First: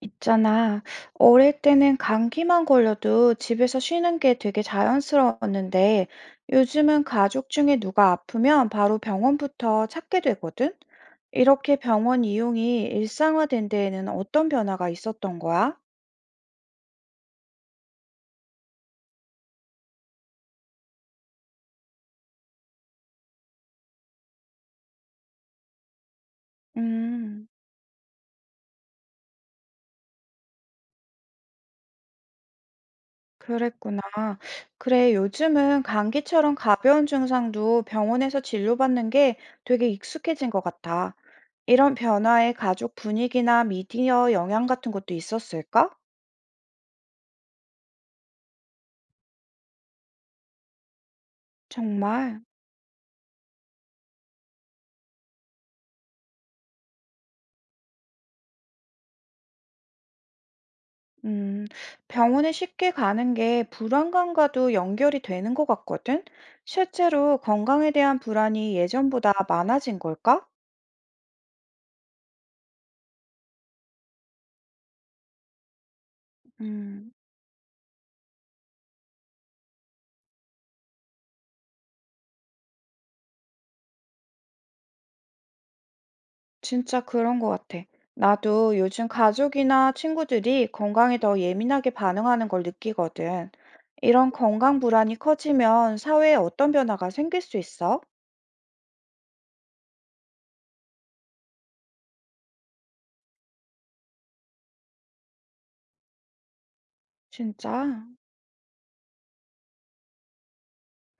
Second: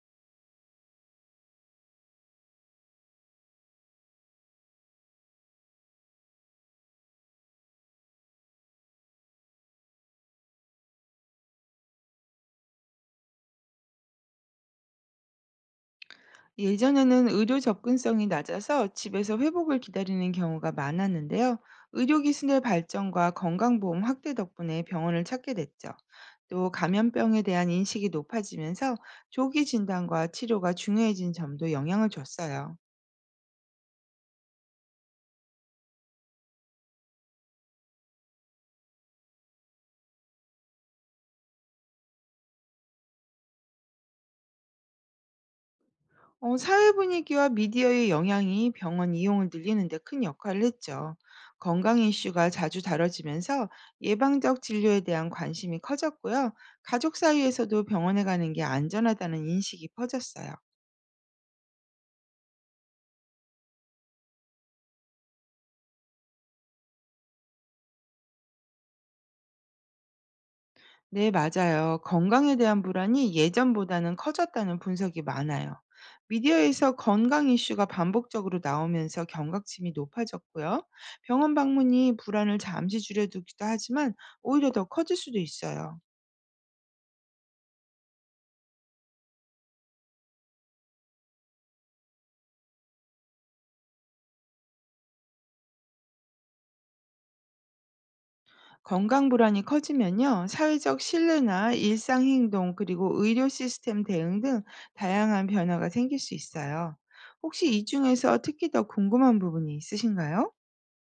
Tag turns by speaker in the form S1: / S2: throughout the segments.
S1: 있잖아. 어릴 때는 감기만 걸려도 집에서 쉬는 게 되게 자연스러웠는데, 요즘은 가족 중에 누가 아프면 바로 병원부터 찾게 되거든? 이렇게 병원 이용이 일상화된 데에는 어떤 변화가 있었던 거야?
S2: 예전에는 의료 접근성이 낮아서 집에서 회복을 기다리는 경우가 많았는데요. 의료기술의 발전과 건강보험 확대 덕분에 병원을 찾게 됐죠. 또 감염병에
S1: 음,
S2: 대한 인식이 높아지면서 조기 진단과 치료가 중요해진 점도 영향을 줬어요.
S1: 그랬구나. 그래, 요즘은 감기처럼 가벼운 증상도 병원에서 진료받는 게 되게 익숙해진 것 같아. 이런 변화에 가족 분위기나 미디어 영향 같은 것도 있었을까?
S2: 사회 분위기와 미디어의 영향이 병원 이용을 늘리는 데 큰 역할을 했죠. 건강
S1: 정말,
S2: 이슈가 자주 다뤄지면서 예방적 진료에 대한 관심이 커졌고요. 가족 사이에서도 병원에 가는 게 안전하다는 인식이 퍼졌어요.
S1: 음, 병원에 쉽게 가는 게 불안감과도 연결이 되는 것 같거든? 실제로 건강에 대한 불안이 예전보다 많아진 걸까?
S2: 네, 맞아요. 건강에 대한 불안이 예전보다는 커졌다는 분석이 많아요. 미디어에서
S1: 음,
S2: 건강 이슈가 반복적으로 나오면서 경각심이 높아졌고요. 병원 방문이 불안을 잠시 줄여두기도 하지만 오히려 더 커질 수도 있어요.
S1: 진짜 그런 것 같아. 나도 요즘 가족이나 친구들이 건강에 더 예민하게 반응하는 걸 느끼거든. 이런 건강 불안이 커지면 사회에 어떤 변화가 생길 수 있어?
S2: 건강 불안이 커지면요, 사회적 신뢰나 일상 행동 그리고 의료 시스템 대응 등 다양한 변화가 생길 수 있어요. 혹시 이
S1: 진짜?
S2: 중에서 특히 더 궁금한 부분이 있으신가요?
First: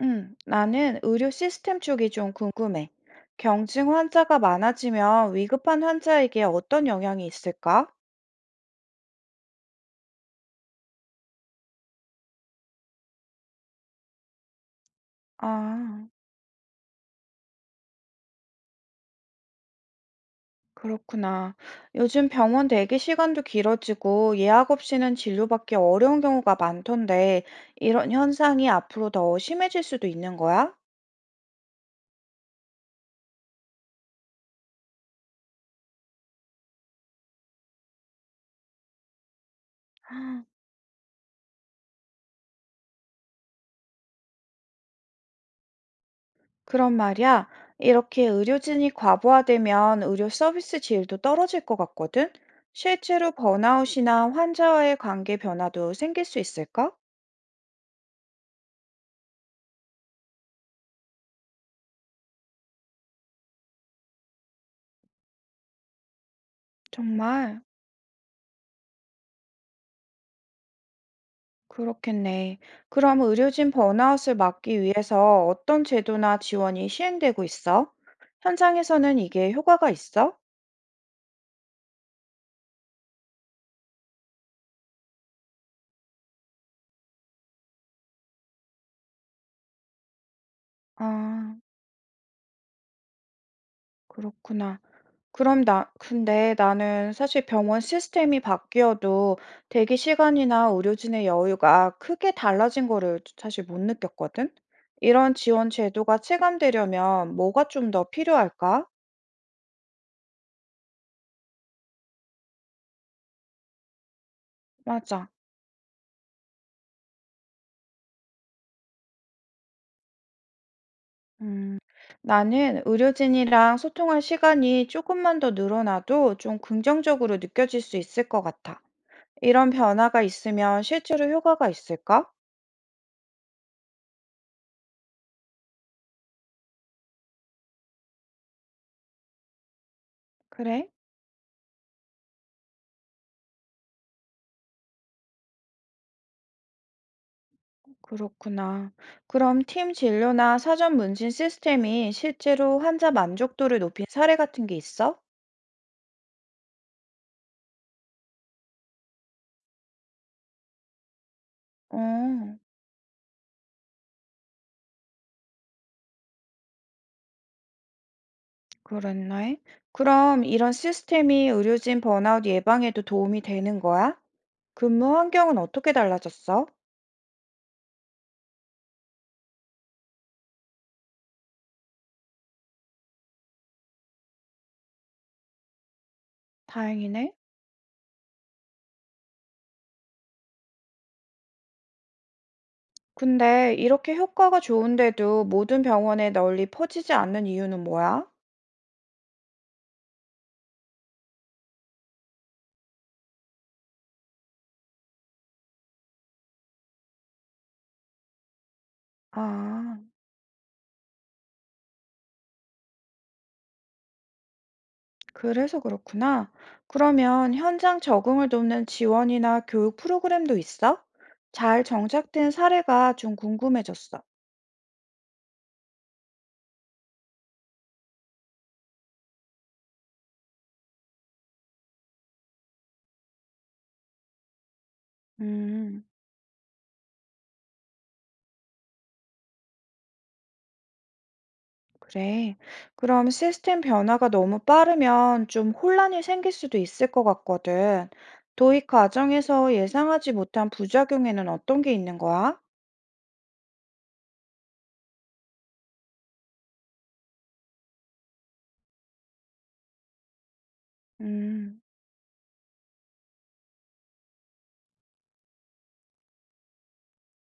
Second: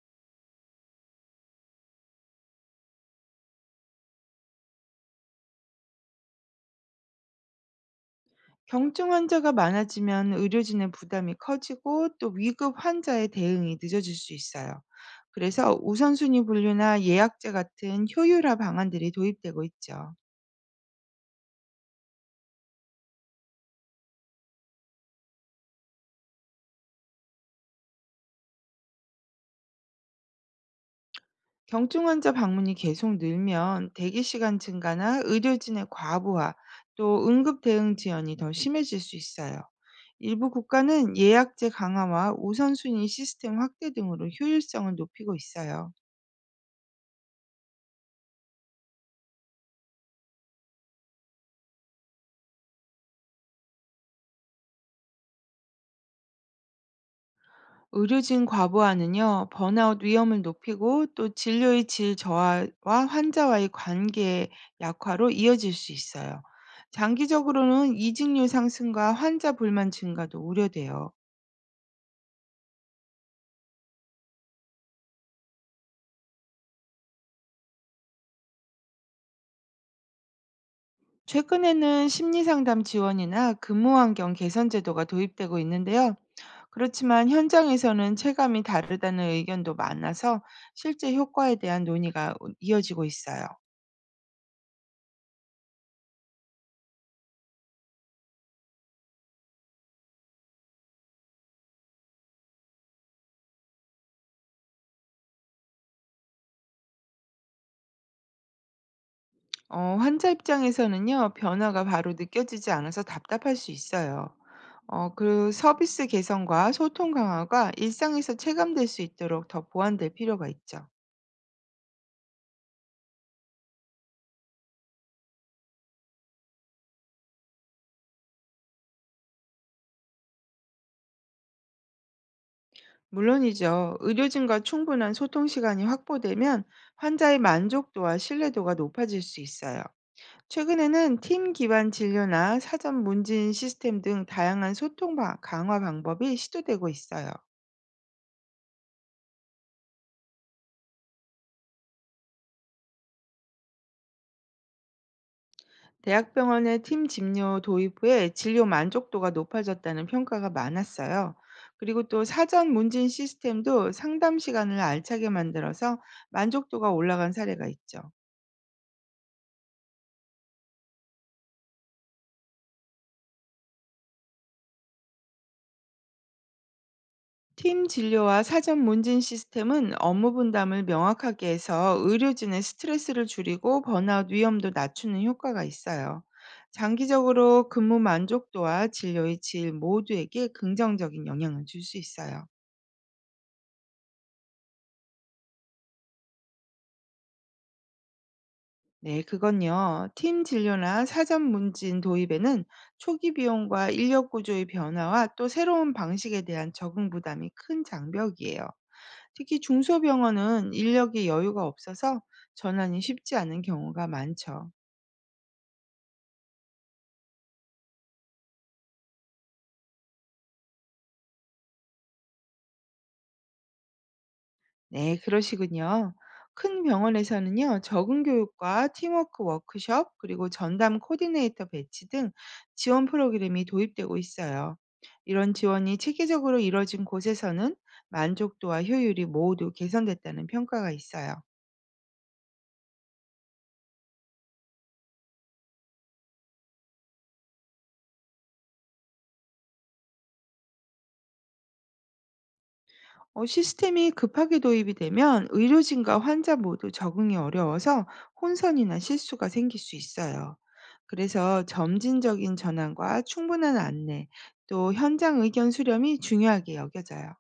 S1: 나는 의료 시스템 쪽이 좀 궁금해. 경증 환자가 많아지면 위급한 환자에게 어떤 영향이 있을까?
S2: 경증 환자가 많아지면 의료진의 부담이 커지고 또 위급 환자의 대응이 늦어질 수 있어요. 그래서
S1: 아,
S2: 우선순위 분류나 예약제 같은 효율화 방안들이 도입되고 있죠.
S1: 그렇구나. 요즘 병원 대기 시간도 길어지고 예약 없이는 진료받기 어려운 경우가 많던데, 이런 현상이 앞으로 더 심해질 수도 있는 거야?
S2: 경증 환자 방문이 계속 늘면 대기 시간 증가나 의료진의 과부하, 또 응급 대응 지연이 더 심해질 수 있어요. 일부 국가는 예약제 강화와 우선순위 시스템 확대 등으로 효율성을 높이고 있어요.
S1: 그런 말이야. 이렇게 의료진이 과부하되면 의료 서비스 질도 떨어질 것 같거든? 실제로 번아웃이나 환자와의 관계 변화도 생길 수 있을까?
S2: 의료진 과부하는요, 번아웃 위험을 높이고 또 진료의 질 저하와 환자와의 관계 약화로 이어질 수 있어요.
S1: 정말
S2: 장기적으로는 이직률 상승과 환자 불만 증가도 우려돼요.
S1: 그렇겠네. 그럼 의료진 번아웃을 막기 위해서 어떤 제도나 지원이 시행되고 있어? 현장에서는 이게 효과가 있어?
S2: 최근에는 심리상담 지원이나 근무환경 개선 제도가 도입되고 있는데요. 그렇지만 현장에서는 체감이 다르다는 의견도 많아서 실제 효과에
S1: 아,
S2: 대한 논의가 이어지고 있어요.
S1: 그렇구나. 그럼 나, 근데 나는 사실 병원 시스템이 바뀌어도 대기 시간이나 의료진의 여유가 크게 달라진 거를 사실 못 느꼈거든? 이런 지원 제도가 체감되려면 뭐가 좀 더 필요할까?
S2: 환자 입장에서는요, 변화가 바로 느껴지지 않아서 답답할 수 있어요.
S1: 맞아.
S2: 그 서비스 개선과 소통 강화가 일상에서 체감될 수 있도록 더 보완될 필요가 있죠.
S1: 음, 나는 의료진이랑 소통할 시간이 조금만 더 늘어나도 좀 긍정적으로 느껴질 수 있을 것 같아. 이런 변화가 있으면 실제로 효과가 있을까?
S2: 물론이죠. 의료진과 충분한 소통 시간이 확보되면 환자의 만족도와 신뢰도가 높아질 수 있어요.
S1: 그래?
S2: 최근에는 팀 기반 진료나 사전 문진 시스템 등 다양한 소통 강화 방법이 시도되고 있어요.
S1: 그렇구나. 그럼 팀 진료나 사전 문진 시스템이 실제로 환자 만족도를 높인 사례 같은 게 있어?
S2: 대학병원의 팀 진료 도입 후에 진료 만족도가 높아졌다는 평가가 많았어요.
S1: 어,
S2: 그리고 또 사전 문진 시스템도 상담 시간을 알차게 만들어서 만족도가 올라간 사례가 있죠.
S1: 그랬네. 그럼 이런 시스템이 의료진 번아웃 예방에도 도움이 되는 거야? 근무 환경은 어떻게 달라졌어?
S2: 팀 진료와 사전 문진 시스템은 업무 분담을 명확하게 해서 의료진의 스트레스를 줄이고 번아웃 위험도 낮추는 효과가 있어요.
S1: 다행이네.
S2: 장기적으로 근무 만족도와 진료의 질 모두에게 긍정적인 영향을 줄 수 있어요.
S1: 근데 이렇게 효과가 좋은데도 모든 병원에 널리 퍼지지 않는 이유는 뭐야?
S2: 네, 그건요. 팀 진료나 사전 문진 도입에는 초기 비용과 인력 구조의 변화와 또 새로운 방식에 대한 적응 부담이 큰 장벽이에요. 특히
S1: 아.
S2: 중소병원은 인력이 여유가 없어서 전환이 쉽지 않은 경우가 많죠.
S1: 그래서 그렇구나. 그러면 현장 적응을 돕는 지원이나 교육 프로그램도 있어? 잘 정착된 사례가 좀 궁금해졌어.
S2: 네, 그러시군요. 큰 병원에서는요, 적응 교육과 팀워크 워크숍, 그리고 전담 코디네이터 배치 등 지원 프로그램이 도입되고 있어요. 이런 지원이
S1: 음,
S2: 체계적으로 이뤄진 곳에서는 만족도와 효율이 모두 개선됐다는 평가가 있어요.
S1: 그래. 그럼 시스템 변화가 너무 빠르면 좀 혼란이 생길 수도 있을 것 같거든. 도입 과정에서 예상하지 못한 부작용에는 어떤 게 있는 거야?
S2: 시스템이 급하게 도입이 되면 의료진과 환자 모두 적응이 어려워서 혼선이나 실수가 생길 수 있어요. 그래서
S1: 음.
S2: 점진적인 전환과 충분한 안내, 또 현장 의견 수렴이 중요하게 여겨져요.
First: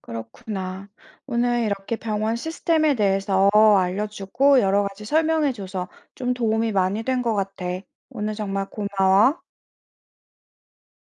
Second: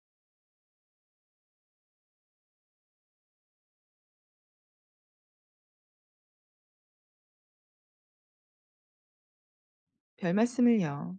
S1: 그렇구나. 오늘 이렇게 병원 시스템에 대해서 알려주고 여러 가지 설명해줘서 좀 도움이 많이 된 것 같아. 오늘 정말 고마워.
S2: 별 말씀을요.